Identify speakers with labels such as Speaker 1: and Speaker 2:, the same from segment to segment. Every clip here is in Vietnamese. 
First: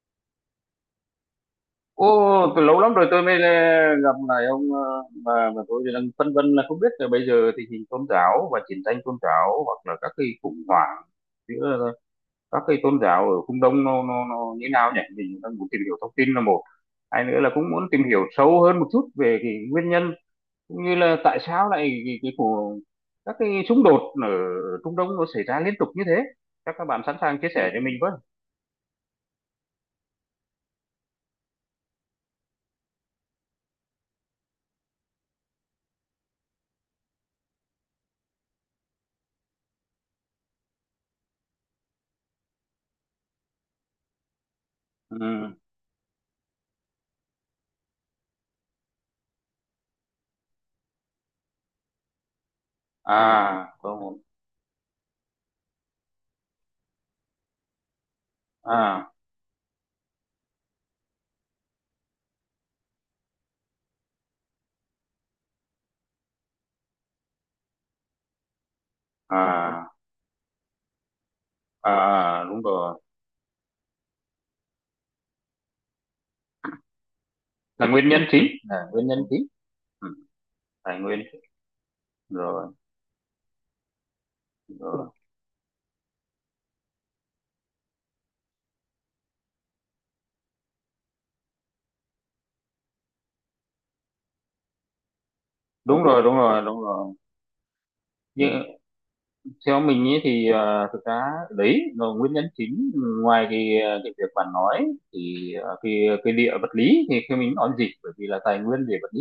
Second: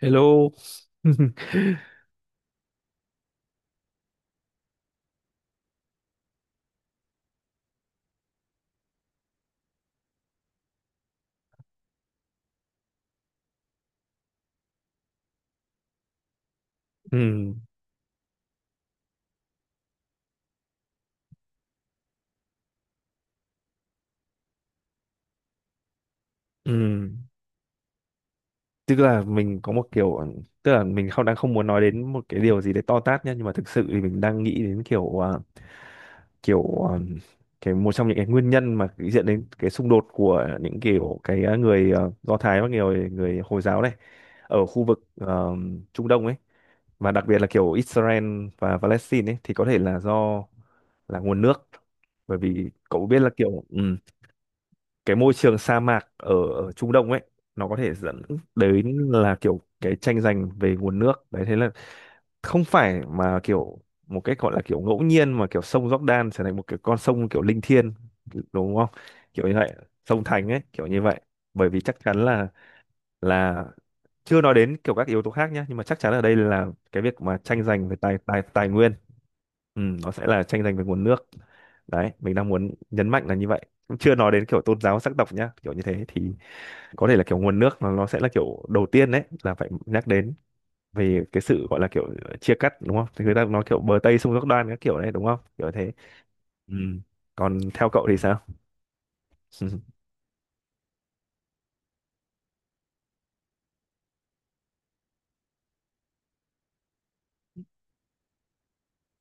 Speaker 1: Hello.
Speaker 2: Ô, từ lâu lắm rồi tôi mới gặp lại ông, mà tôi đang phân vân là không biết là bây giờ tình hình tôn giáo và chiến tranh tôn giáo hoặc là các cái khủng hoảng giữa, các cái tôn giáo ở phương Đông nó như nào nhỉ? Mình đang muốn tìm hiểu thông tin là một, hai nữa là
Speaker 1: Ừ,
Speaker 2: cũng muốn tìm hiểu sâu hơn một chút về cái nguyên nhân cũng như là tại sao lại cái của các cái xung đột ở Trung Đông nó xảy ra liên tục như thế.
Speaker 1: ừ.
Speaker 2: Chắc các bạn sẵn sàng chia sẻ cho mình với.
Speaker 1: Tức là mình có một kiểu, tức là mình không đang không muốn nói đến một cái điều gì đấy to tát nhá, nhưng mà thực sự thì mình đang nghĩ đến kiểu kiểu à, cái một trong những cái nguyên nhân mà dẫn đến cái xung đột của những kiểu cái người Do Thái và người người Hồi giáo này ở khu vực
Speaker 2: Ừ.
Speaker 1: Trung Đông ấy, và đặc biệt là kiểu Israel và Palestine ấy, thì có thể là do là nguồn nước. Bởi vì cậu biết
Speaker 2: À,
Speaker 1: là kiểu
Speaker 2: có một-
Speaker 1: cái môi trường sa mạc ở Trung Đông ấy nó có thể dẫn đến
Speaker 2: à,
Speaker 1: là kiểu cái tranh giành về nguồn nước đấy. Thế là không phải mà kiểu một cách gọi là kiểu ngẫu nhiên mà kiểu sông Jordan trở thành một cái con sông kiểu linh thiêng, đúng không, kiểu như vậy,
Speaker 2: à.
Speaker 1: sông Thành ấy, kiểu như vậy. Bởi vì
Speaker 2: À
Speaker 1: chắc chắn
Speaker 2: à, đúng rồi
Speaker 1: là chưa nói đến kiểu các yếu tố khác nhé, nhưng mà chắc chắn ở đây là cái việc mà tranh
Speaker 2: là
Speaker 1: giành về
Speaker 2: nguyên
Speaker 1: tài
Speaker 2: nhân
Speaker 1: tài
Speaker 2: chính,
Speaker 1: tài
Speaker 2: là
Speaker 1: nguyên,
Speaker 2: nguyên nhân Ừ. chính.
Speaker 1: ừ,
Speaker 2: Ừ.
Speaker 1: nó sẽ là tranh giành về
Speaker 2: Tài
Speaker 1: nguồn
Speaker 2: nguyên.
Speaker 1: nước. Đấy, mình đang muốn
Speaker 2: Rồi,
Speaker 1: nhấn mạnh là như vậy, cũng chưa nói đến kiểu tôn giáo
Speaker 2: rồi.
Speaker 1: sắc tộc nhá, kiểu như thế, thì có thể là kiểu nguồn nước nó sẽ là kiểu đầu tiên đấy là phải nhắc đến. Về cái sự gọi là kiểu chia cắt, đúng không, thì người ta nói kiểu bờ Tây sông Giác Đoan các kiểu này, đúng không, kiểu thế.
Speaker 2: Đúng rồi, đúng rồi,
Speaker 1: Ừ,
Speaker 2: đúng rồi,
Speaker 1: còn theo cậu thì sao?
Speaker 2: nhưng theo mình ấy thì, thực ra đấy là nguyên nhân chính. Ngoài cái, cái việc bạn nói thì, cái địa vật lý thì khi mình nói gì bởi vì là tài nguyên về vật lý,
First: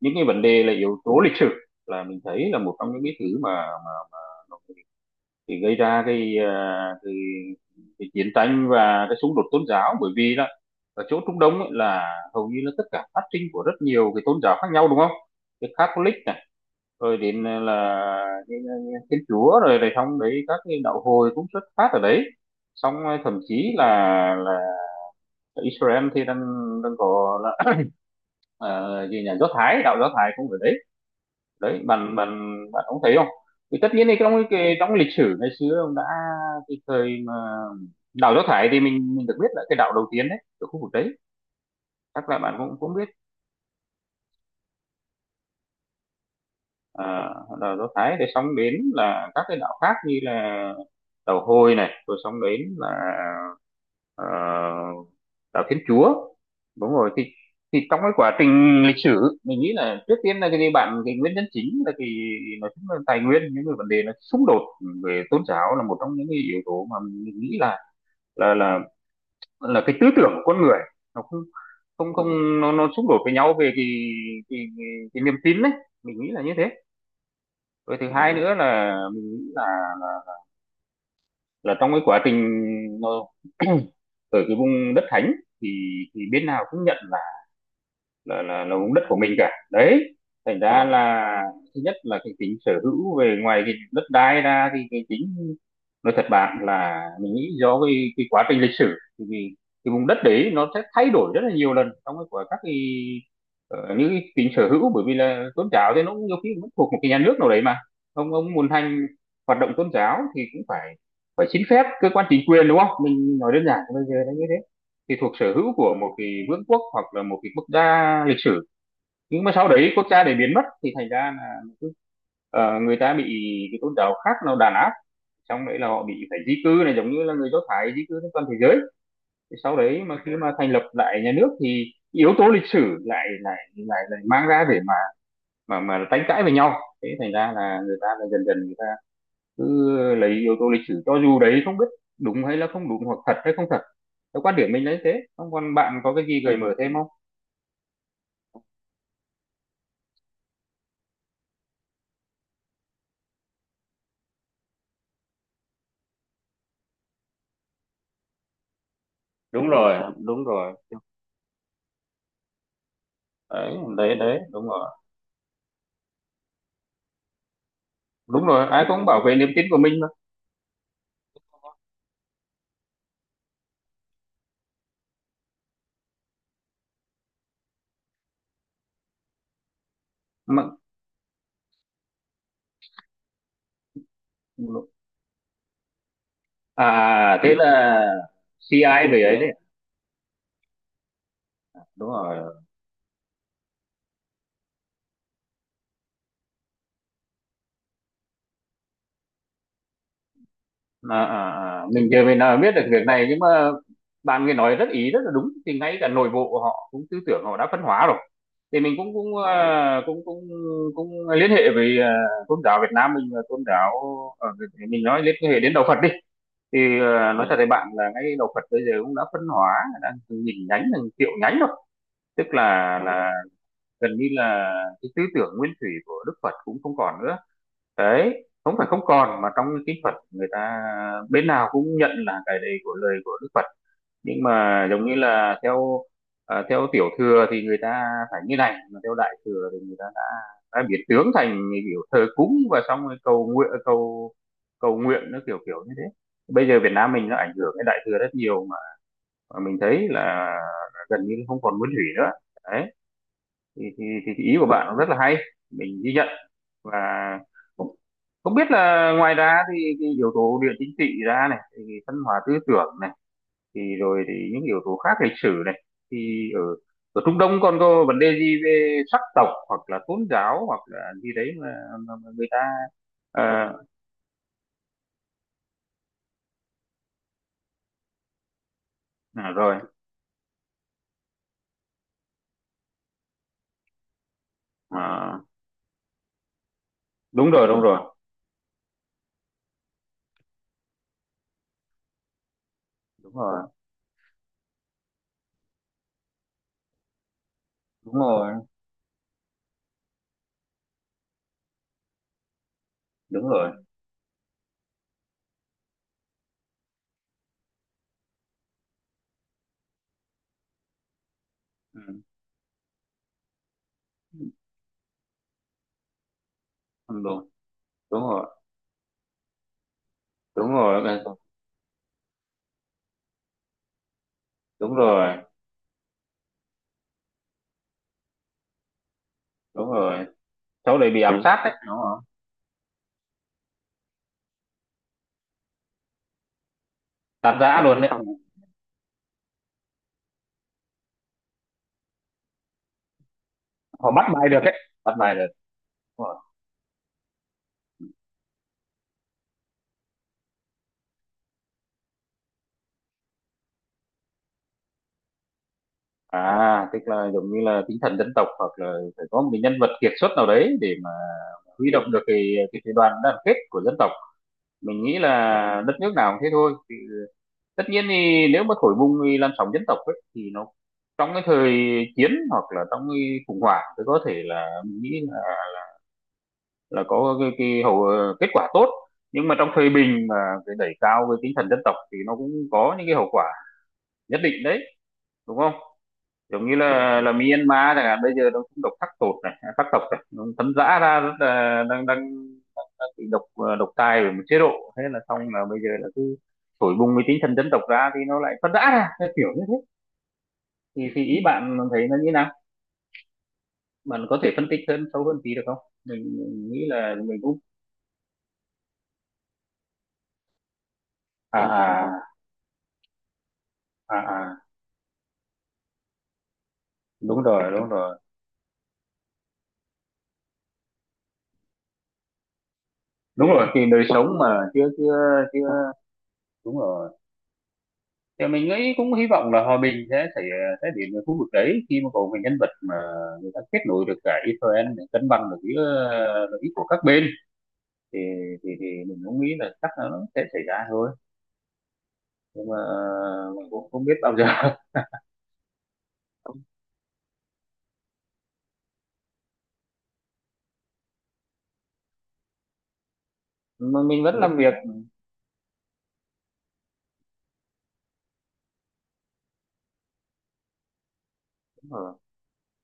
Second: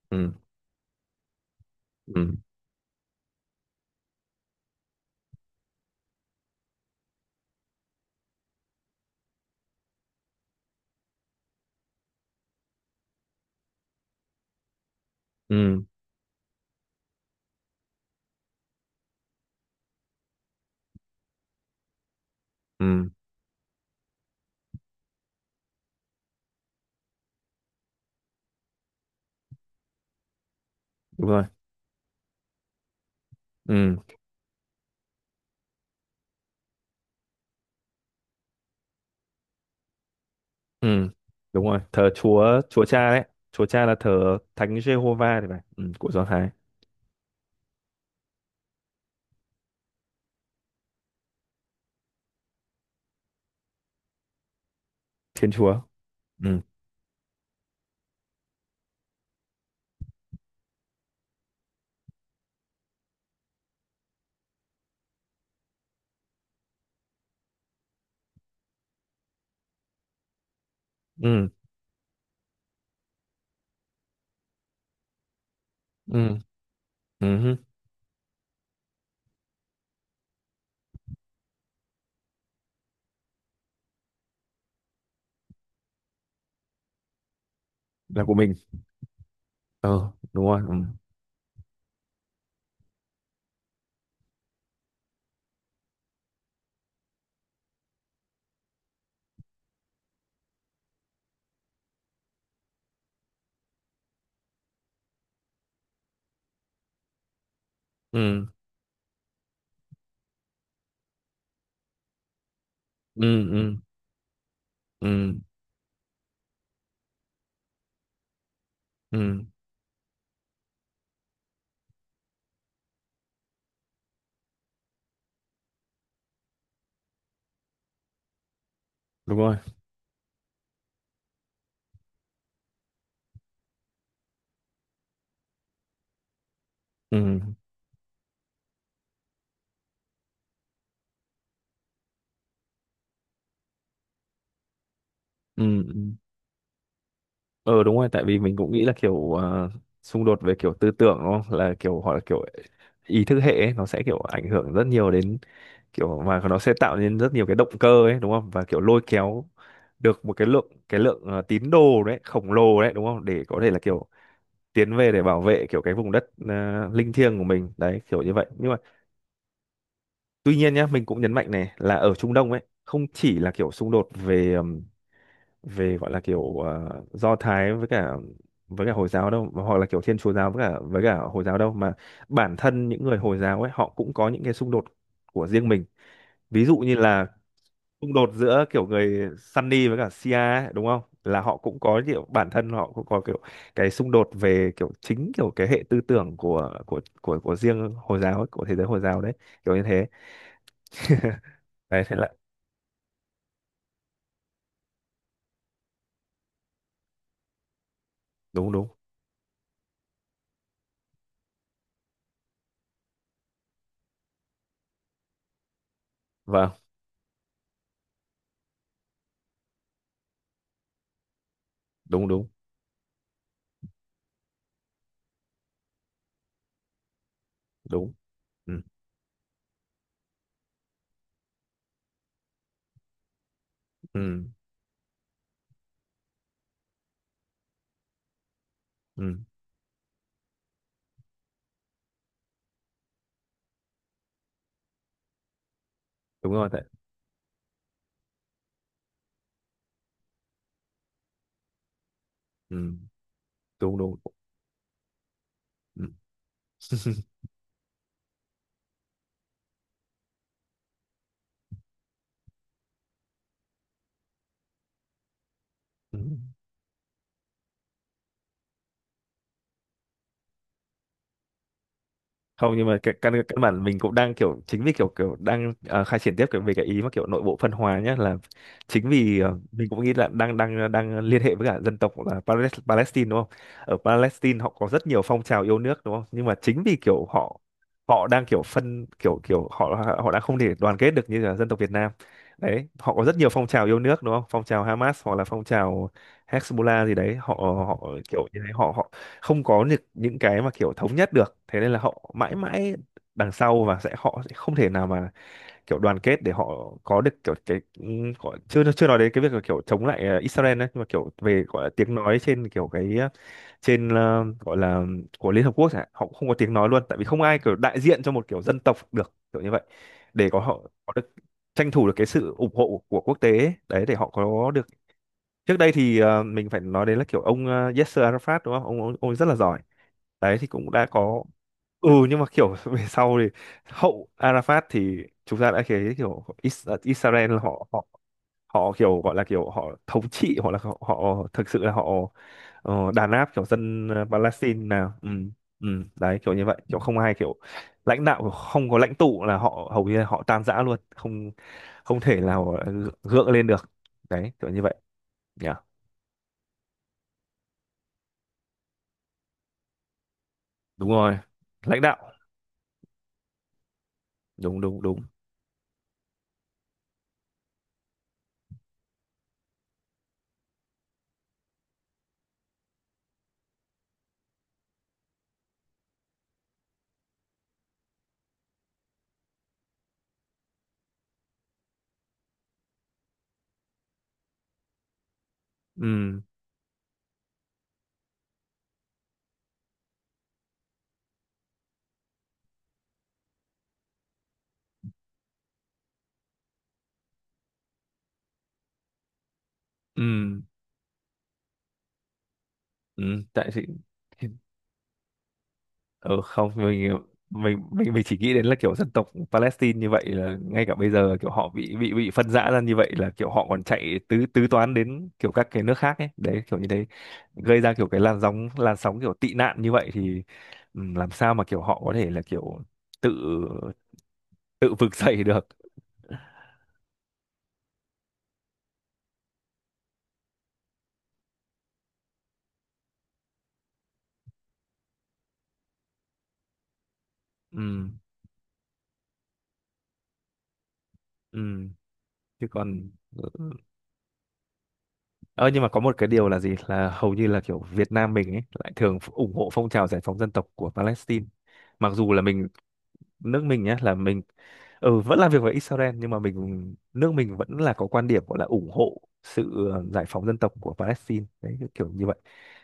Speaker 2: những cái
Speaker 1: Ừ.
Speaker 2: vấn đề là yếu tố lịch sử là
Speaker 1: Ừ.
Speaker 2: mình
Speaker 1: Ừ.
Speaker 2: thấy là một trong những cái thứ mà mà thì gây ra cái, cái, cái chiến tranh và cái xung đột tôn giáo, bởi vì là ở chỗ Trung Đông ấy là hầu như là tất cả phát sinh của rất nhiều cái tôn giáo khác nhau, đúng không? Cái
Speaker 1: Ừ.
Speaker 2: Catholic này, rồi đến là cái- cái Thiên Chúa, rồi rồi xong đấy các cái đạo hồi cũng xuất phát ở đấy. Xong
Speaker 1: Ừ.
Speaker 2: thậm chí là Israel thì đang đang có là, ờ, gì nhà Do Thái, đạo Do Thái cũng ở đấy.
Speaker 1: Đúng rồi.
Speaker 2: Đấy bạn bạn bạn cũng thấy không, thì tất
Speaker 1: Ừ.
Speaker 2: nhiên thì trong cái trong lịch sử ngày xưa ông đã, cái thời mà đảo Do Thái thì mình được biết là cái đảo đầu tiên đấy ở khu vực
Speaker 1: Ừ.
Speaker 2: đấy,
Speaker 1: Đúng rồi, thờ
Speaker 2: chắc là bạn
Speaker 1: chúa,
Speaker 2: cũng
Speaker 1: chúa
Speaker 2: cũng biết.
Speaker 1: cha đấy. Chúa cha là thờ thánh Giê Hô Va thì phải, ừ, của Do Thái.
Speaker 2: à, Đảo Do Thái để xong đến là các cái đảo khác như là đảo Hồi này, rồi xong đến là, ờ,
Speaker 1: Thiên
Speaker 2: đạo Thiên
Speaker 1: Chúa.
Speaker 2: Chúa,
Speaker 1: Ừ.
Speaker 2: đúng rồi. Thì trong cái quá trình lịch sử mình nghĩ là trước tiên là cái bạn cái nguyên nhân chính là cái, nói chung là tài nguyên, những cái vấn đề nó xung đột về tôn giáo là một trong những cái yếu tố mà mình nghĩ là là là là cái tư tưởng của con người nó không
Speaker 1: Ừ.
Speaker 2: không không nó nó xung đột với nhau về cái cái, cái niềm tin đấy. Mình nghĩ
Speaker 1: Ừ.
Speaker 2: là như thế.
Speaker 1: Ừ hứ.
Speaker 2: Rồi thứ hai nữa là mình nghĩ là là, là trong cái quá trình nó ở cái vùng đất thánh thì thì bên nào cũng nhận là
Speaker 1: Là của
Speaker 2: là
Speaker 1: mình.
Speaker 2: là là vùng đất của mình cả
Speaker 1: Ờ
Speaker 2: đấy.
Speaker 1: đúng rồi,
Speaker 2: Thành
Speaker 1: ừ.
Speaker 2: ra Vâng, là thứ nhất là cái tính sở hữu về ngoài cái đất đai ra thì cái tính, nói thật bạn là mình nghĩ do cái quá trình lịch sử thì cái vùng đất đấy nó sẽ thay đổi rất là nhiều lần trong cái của các cái, những cái tính sở hữu, bởi vì là tôn giáo thì nó cũng nhiều khi cũng thuộc một cái nhà nước nào đấy mà ông
Speaker 1: Ừ.
Speaker 2: ông muốn hành hoạt động tôn giáo thì cũng phải phải xin phép cơ quan chính quyền, đúng không,
Speaker 1: Ừ.
Speaker 2: mình nói đơn
Speaker 1: Ừ.
Speaker 2: giản bây giờ là như thế, thì thuộc
Speaker 1: Ừ.
Speaker 2: sở hữu của một cái vương quốc hoặc là một cái quốc gia lịch sử. Nhưng
Speaker 1: Ừ.
Speaker 2: mà sau đấy quốc gia để biến mất thì thành ra là cứ, người ta bị cái tôn giáo khác nó đàn áp, xong đấy là họ bị phải di cư này, giống như là người Do Thái di cư trên toàn thế giới.
Speaker 1: Đúng rồi.
Speaker 2: Thì sau đấy mà khi mà thành lập lại nhà nước thì yếu tố lịch sử lại lại lại lại mang ra để mà mà tranh cãi với nhau, thế
Speaker 1: Ừ.
Speaker 2: thành ra là người ta là dần dần người ta cứ lấy yếu tố lịch sử, cho dù đấy không biết đúng hay là không đúng, hoặc thật hay không thật, theo quan điểm mình lấy thế. Không còn
Speaker 1: Ừ,
Speaker 2: bạn
Speaker 1: ừ.
Speaker 2: có cái gì gợi mở thêm không?
Speaker 1: Ờ, đúng rồi, tại vì mình cũng nghĩ là kiểu xung đột về kiểu tư tưởng, đúng không, là kiểu hoặc là kiểu ý thức hệ ấy, nó sẽ kiểu ảnh hưởng rất nhiều đến kiểu mà nó sẽ tạo nên rất nhiều cái động cơ ấy, đúng không, và kiểu lôi kéo
Speaker 2: Đúng rồi,
Speaker 1: được một
Speaker 2: đúng
Speaker 1: cái lượng,
Speaker 2: rồi.
Speaker 1: cái lượng tín đồ đấy khổng lồ đấy, đúng không, để có
Speaker 2: Đấy
Speaker 1: thể là kiểu
Speaker 2: đấy đấy, đúng rồi.
Speaker 1: tiến về để bảo vệ kiểu cái vùng đất linh thiêng của mình đấy, kiểu như vậy.
Speaker 2: Đúng rồi,
Speaker 1: Nhưng mà
Speaker 2: ai cũng bảo vệ niềm tin của mình
Speaker 1: tuy nhiên nhá, mình cũng nhấn mạnh này là ở Trung Đông ấy không chỉ là kiểu xung đột về về gọi là kiểu Do Thái với cả Hồi giáo đâu, mà hoặc là kiểu Thiên Chúa giáo với
Speaker 2: mà
Speaker 1: cả với cả Hồi giáo đâu, mà bản thân những người Hồi giáo ấy họ cũng có những cái xung đột của riêng mình. Ví dụ như là
Speaker 2: à thế là
Speaker 1: xung đột giữa kiểu
Speaker 2: CI về
Speaker 1: người
Speaker 2: ấy đấy,
Speaker 1: Sunni với cả Shia ấy, đúng không, là họ cũng có
Speaker 2: đúng
Speaker 1: kiểu bản
Speaker 2: rồi.
Speaker 1: thân họ cũng có kiểu cái xung đột về kiểu chính kiểu cái hệ tư tưởng của riêng Hồi giáo ấy, của thế giới Hồi giáo đấy, kiểu như thế.
Speaker 2: À, à, à.
Speaker 1: Đấy
Speaker 2: Mình
Speaker 1: thế
Speaker 2: chưa
Speaker 1: là
Speaker 2: về nào biết được việc này, nhưng mà bạn người nói rất ý rất là đúng, thì ngay cả nội bộ họ cũng tư tưởng họ đã phân hóa rồi.
Speaker 1: đúng
Speaker 2: Thì
Speaker 1: đúng
Speaker 2: mình cũng cũng cũng cũng cũng liên hệ với, tôn giáo Việt Nam mình và tôn giáo ở, mình nói liên hệ đến đạo Phật đi.
Speaker 1: vâng
Speaker 2: Thì nói thật với bạn là ngay đạo Phật bây giờ cũng đã phân hóa đang từng nghìn nhánh từng triệu nhánh rồi.
Speaker 1: đúng
Speaker 2: Tức
Speaker 1: đúng
Speaker 2: là gần như là cái tư tưởng nguyên thủy của Đức Phật cũng không còn nữa.
Speaker 1: đúng.
Speaker 2: Đấy không
Speaker 1: Ừ
Speaker 2: phải không còn mà trong kinh Phật người ta bên nào cũng nhận là cái đấy của lời của Đức Phật, nhưng
Speaker 1: ừ
Speaker 2: mà giống như là theo, theo tiểu thừa thì người ta phải như này, mà theo đại
Speaker 1: ừ,
Speaker 2: thừa thì người ta đã biến tướng thành kiểu thờ cúng và xong rồi cầu nguyện, cầu cầu nguyện nó kiểu kiểu như thế.
Speaker 1: đúng rồi
Speaker 2: Bây giờ
Speaker 1: đấy.
Speaker 2: Việt Nam mình nó ảnh hưởng cái đại thừa rất nhiều mà mình thấy là gần như không còn nguyên thủy nữa. Đấy
Speaker 1: Ừ
Speaker 2: thì,
Speaker 1: đúng đúng.
Speaker 2: thì ý của bạn nó rất là hay, mình ghi
Speaker 1: Ừ.
Speaker 2: nhận. Và không, không biết là ngoài ra thì cái yếu tố địa chính trị ra này, thì văn hóa tư tưởng này, thì rồi thì những yếu tố khác lịch sử này,
Speaker 1: Ừ.
Speaker 2: thì ở ở Trung Đông còn có vấn đề gì về sắc tộc hoặc là tôn giáo hoặc là gì đấy mà, mà người ta,
Speaker 1: Không, nhưng mà cái căn
Speaker 2: ờ,
Speaker 1: căn bản mình cũng đang kiểu chính vì kiểu kiểu đang khai triển tiếp cái về cái ý mà kiểu nội bộ phân hóa nhé, là chính vì
Speaker 2: à, rồi.
Speaker 1: mình cũng nghĩ là đang đang đang liên hệ với cả dân tộc là Palestine, đúng không. Ở Palestine họ có rất nhiều
Speaker 2: À,
Speaker 1: phong trào yêu nước, đúng không, nhưng mà chính vì kiểu
Speaker 2: đúng
Speaker 1: họ
Speaker 2: rồi, đúng rồi,
Speaker 1: họ đang kiểu phân kiểu kiểu họ họ đang không thể đoàn kết được như là dân tộc Việt Nam. Đấy, họ có
Speaker 2: đúng
Speaker 1: rất nhiều
Speaker 2: rồi,
Speaker 1: phong trào yêu nước, đúng không, phong trào Hamas hoặc là phong trào Hezbollah gì đấy, họ họ
Speaker 2: đúng
Speaker 1: kiểu
Speaker 2: rồi,
Speaker 1: như thế, họ họ không có những cái mà kiểu thống nhất được, thế nên là họ mãi mãi
Speaker 2: đúng
Speaker 1: đằng
Speaker 2: rồi.
Speaker 1: sau, và sẽ họ sẽ không thể nào mà kiểu đoàn kết để họ có được kiểu cái gọi, chưa chưa nói đến cái việc là kiểu chống lại Israel đấy, nhưng mà kiểu về gọi là
Speaker 2: Ừ,
Speaker 1: tiếng nói trên kiểu cái gọi là của Liên Hợp Quốc chẳng hạn, họ cũng không có tiếng nói luôn, tại
Speaker 2: đúng
Speaker 1: vì không
Speaker 2: rồi,
Speaker 1: ai kiểu đại
Speaker 2: đúng
Speaker 1: diện cho một
Speaker 2: rồi,
Speaker 1: kiểu dân tộc được, kiểu như vậy, để có
Speaker 2: đúng
Speaker 1: họ
Speaker 2: rồi,
Speaker 1: có được tranh thủ được cái sự ủng hộ của quốc tế ấy. Đấy, để họ có được.
Speaker 2: đúng rồi,
Speaker 1: Trước đây thì mình phải nói đến là kiểu ông Yasser Arafat, đúng không, ông rất là giỏi
Speaker 2: đúng rồi.
Speaker 1: đấy, thì cũng
Speaker 2: Cháu
Speaker 1: đã
Speaker 2: đấy bị ám
Speaker 1: có.
Speaker 2: sát đấy, đúng
Speaker 1: Ừ,
Speaker 2: rồi.
Speaker 1: nhưng mà kiểu về sau thì hậu Arafat thì chúng ta đã thấy kiểu Israel
Speaker 2: Tàn thế
Speaker 1: họ
Speaker 2: luôn
Speaker 1: họ
Speaker 2: đấy.
Speaker 1: họ kiểu gọi là kiểu họ thống trị, hoặc là họ thực sự là họ đàn áp kiểu dân
Speaker 2: Họ bắt bài được đấy,
Speaker 1: Palestine nào,
Speaker 2: bắt
Speaker 1: ừ,
Speaker 2: bài được.
Speaker 1: ừ.
Speaker 2: Đúng rồi.
Speaker 1: Đấy kiểu như vậy, kiểu không ai kiểu lãnh đạo, không có lãnh tụ là họ hầu như là họ tan rã luôn, không không thể nào gượng lên được, đấy kiểu như vậy, nhỉ.
Speaker 2: À tức là giống như là tinh thần dân tộc, hoặc là phải có một cái nhân vật kiệt xuất nào đấy để
Speaker 1: Đúng
Speaker 2: mà
Speaker 1: rồi.
Speaker 2: huy
Speaker 1: Lãnh
Speaker 2: động được
Speaker 1: đạo.
Speaker 2: cái đoàn đoàn kết của dân tộc.
Speaker 1: Đúng đúng
Speaker 2: Mình nghĩ
Speaker 1: đúng.
Speaker 2: là đất nước nào cũng thế thôi. Thì tất nhiên thì nếu mà thổi bùng thì làn sóng dân tộc ấy, thì nó trong cái thời chiến hoặc là trong cái khủng hoảng thì có thể là mình nghĩ là có cái hậu, kết quả tốt. Nhưng mà trong thời bình mà cái đẩy cao cái tinh thần dân tộc thì nó cũng có những cái hậu quả nhất định đấy, đúng không?
Speaker 1: Ừ
Speaker 2: Giống như là Myanmar chẳng hạn, bây giờ nó cũng độc khắc tột này khắc tộc này nó tấn dã ra rất là, đang đang đang bị độc, độc tài bởi một chế độ, thế là xong là bây giờ là cứ thổi bùng cái tinh thần dân tộc ra thì nó lại phân rã ra, cái kiểu như thế.
Speaker 1: ừ
Speaker 2: Thì ý bạn thấy nó như nào,
Speaker 1: ừ. Tại
Speaker 2: bạn có
Speaker 1: thì
Speaker 2: thể phân tích hơn sâu hơn tí được không? Mình,
Speaker 1: ừ, không
Speaker 2: mình nghĩ là
Speaker 1: mình
Speaker 2: mình cũng,
Speaker 1: mình chỉ nghĩ đến là kiểu dân tộc Palestine như vậy là ngay cả bây giờ kiểu
Speaker 2: à
Speaker 1: họ bị
Speaker 2: à,
Speaker 1: phân rã ra như vậy, là kiểu họ còn
Speaker 2: à
Speaker 1: chạy tứ
Speaker 2: à,
Speaker 1: tứ toán đến kiểu các cái nước khác ấy, đấy kiểu như thế,
Speaker 2: đúng rồi,
Speaker 1: gây
Speaker 2: đúng
Speaker 1: ra kiểu
Speaker 2: rồi,
Speaker 1: cái làn sóng kiểu tị nạn như vậy, thì làm sao mà kiểu họ có thể là kiểu tự
Speaker 2: đúng rồi. Thì đời sống mà chưa
Speaker 1: tự vực dậy
Speaker 2: chưa
Speaker 1: được.
Speaker 2: chưa, đúng rồi. Thì mình nghĩ cũng hy vọng là hòa bình sẽ thể thể hiện ở khu vực đấy khi mà có cái nhân vật mà người ta kết nối được cả Israel để cân bằng được giữa, lợi ích của các bên. Thì
Speaker 1: Ừm,
Speaker 2: thì mình cũng nghĩ là chắc là nó sẽ xảy ra thôi,
Speaker 1: ừ, chứ
Speaker 2: nhưng mà
Speaker 1: còn.
Speaker 2: mình cũng không biết bao giờ.
Speaker 1: Ờ nhưng mà có một cái điều là gì, là hầu như là kiểu Việt Nam mình ấy lại thường ủng hộ phong trào giải phóng dân tộc của Palestine, mặc dù là mình, nước mình nhé, là
Speaker 2: Mình vẫn
Speaker 1: mình,
Speaker 2: làm việc.
Speaker 1: ừ, vẫn làm việc với Israel, nhưng mà mình, nước mình vẫn là có quan điểm gọi là ủng hộ sự giải phóng dân tộc của Palestine đấy, kiểu kiểu
Speaker 2: Ờ,
Speaker 1: như vậy.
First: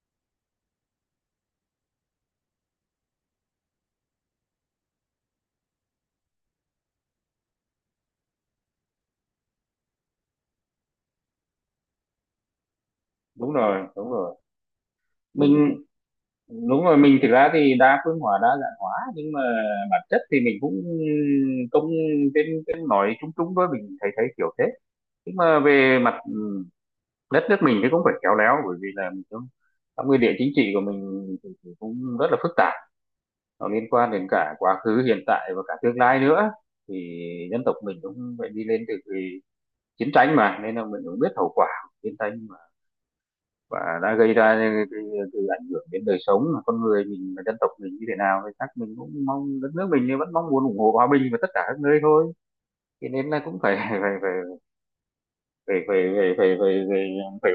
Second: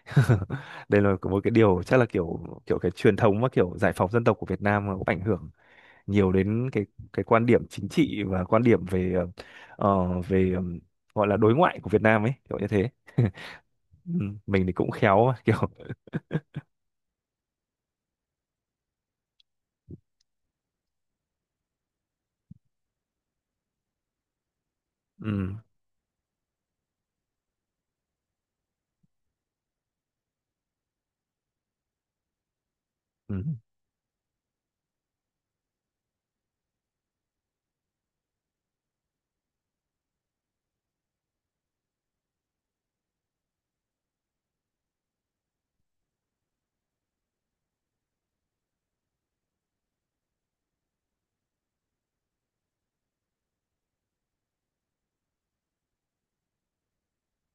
Speaker 1: Đây là một cái điều chắc là kiểu kiểu cái truyền thống và kiểu giải phóng dân tộc của Việt Nam nó cũng ảnh hưởng nhiều đến cái quan điểm chính trị và quan điểm về ờ, về ờ, gọi là đối ngoại của Việt Nam ấy, kiểu như thế.
Speaker 2: đúng rồi, đúng
Speaker 1: Ừ,
Speaker 2: rồi.
Speaker 1: mình thì cũng khéo mà, kiểu
Speaker 2: Mình đúng rồi, mình thực ra thì đa phương hóa đa dạng hóa, nhưng mà bản chất thì mình cũng cũng trên trên nói chung chung thôi, mình thấy thấy kiểu thế. Nhưng
Speaker 1: ừ,
Speaker 2: mà về mặt đất nước mình thì cũng phải khéo léo, bởi vì là mình cũng trong nguyên địa chính trị của mình thì cũng rất là phức tạp,
Speaker 1: ừ,
Speaker 2: nó liên quan đến cả quá khứ hiện tại và cả tương lai nữa. Thì dân tộc mình cũng phải đi lên từ cái chiến tranh, mà nên là mình cũng biết hậu quả của chiến tranh mà, và đã gây ra cái, cái ảnh hưởng đến đời sống của con người mình và dân tộc mình như thế nào, thì chắc mình cũng mong đất nước mình vẫn mong muốn ủng hộ hòa bình và tất cả các nơi thôi. Thế nên là cũng phải phải phải phải phải phải phải, phải, phải, phải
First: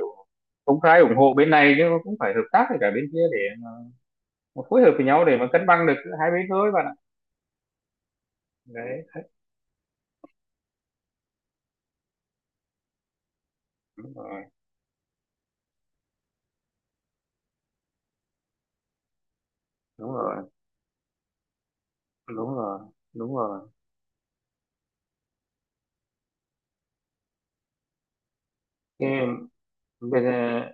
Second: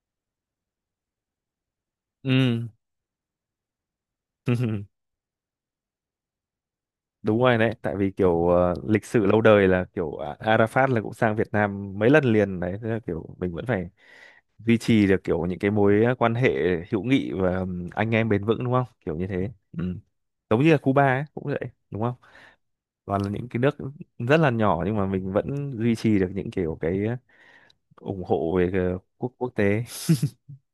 Speaker 2: cũng khá ủng hộ bên này, nhưng mà cũng phải hợp tác với cả bên kia để mà
Speaker 1: ừ.
Speaker 2: phối hợp với nhau để mà cân bằng được giữa hai bên thôi bạn ạ.
Speaker 1: Đúng rồi đấy, tại vì kiểu
Speaker 2: Đấy,
Speaker 1: lịch sử lâu đời là kiểu Arafat là cũng sang Việt Nam mấy lần liền đấy, thế là kiểu mình vẫn phải
Speaker 2: đúng rồi,
Speaker 1: duy trì được kiểu những cái mối quan hệ hữu nghị và anh em bền vững, đúng không, kiểu như thế. Ừ.
Speaker 2: đúng rồi,
Speaker 1: Giống như là Cuba ấy, cũng vậy, đúng không,
Speaker 2: đúng rồi,
Speaker 1: toàn là
Speaker 2: đúng
Speaker 1: những cái
Speaker 2: rồi.
Speaker 1: nước rất là nhỏ nhưng mà mình vẫn duy trì được những kiểu cái ủng hộ về cái
Speaker 2: Cái
Speaker 1: quốc quốc tế.
Speaker 2: bên,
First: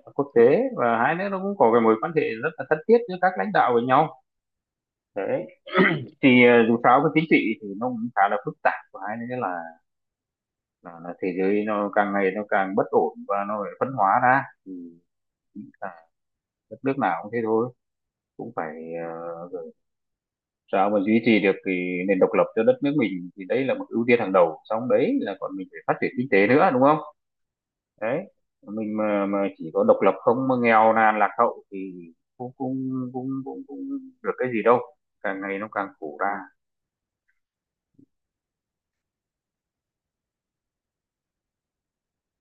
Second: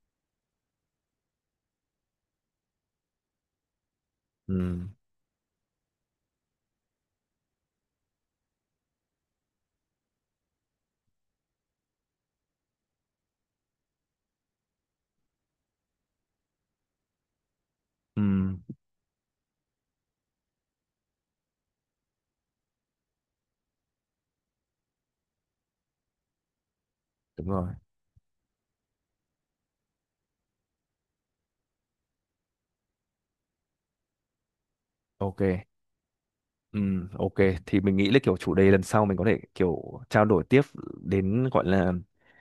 Speaker 2: quốc tế, và hai nữa nó cũng có cái mối quan hệ rất là thân thiết giữa các lãnh đạo với nhau.
Speaker 1: Ừ.
Speaker 2: Đấy, thì dù sao cái chính trị thì nó cũng khá là phức tạp, và hai nữa là, là thế giới nó càng ngày nó càng bất ổn và nó phải phân hóa ra thì nghĩ là đất nước nào cũng thế thôi,
Speaker 1: Ừ.
Speaker 2: cũng phải, ờ, sao mà duy trì được cái nền độc lập cho đất nước mình thì đấy là một ưu tiên hàng đầu, xong đấy là còn mình phải phát triển kinh tế nữa, đúng không?
Speaker 1: Đúng rồi.
Speaker 2: Đấy mình mà chỉ có độc lập không mà nghèo nàn lạc hậu thì cũng cũng cũng cũng, cũng được cái gì đâu,
Speaker 1: Ok
Speaker 2: càng ngày nó càng khổ ra.
Speaker 1: Ừ, ok thì mình nghĩ là kiểu chủ đề lần sau mình có thể kiểu trao đổi tiếp đến gọi là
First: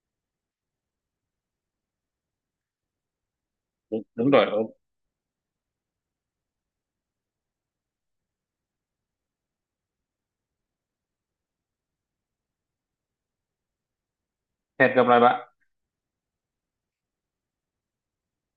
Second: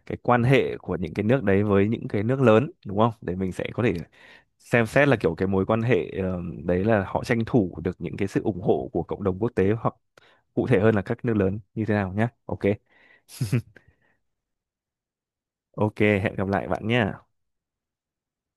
Speaker 1: cái quan hệ của những cái nước đấy với những cái nước lớn, đúng không? Để mình sẽ có thể
Speaker 2: Đúng, đúng rồi ông,
Speaker 1: xem xét là kiểu cái mối quan hệ đấy là họ tranh thủ được những cái sự ủng hộ của cộng đồng quốc tế, hoặc cụ thể hơn là các nước lớn, như thế nào nhé. Ok.
Speaker 2: hẹn gặp lại bạn.
Speaker 1: Ok, hẹn gặp lại bạn nhé.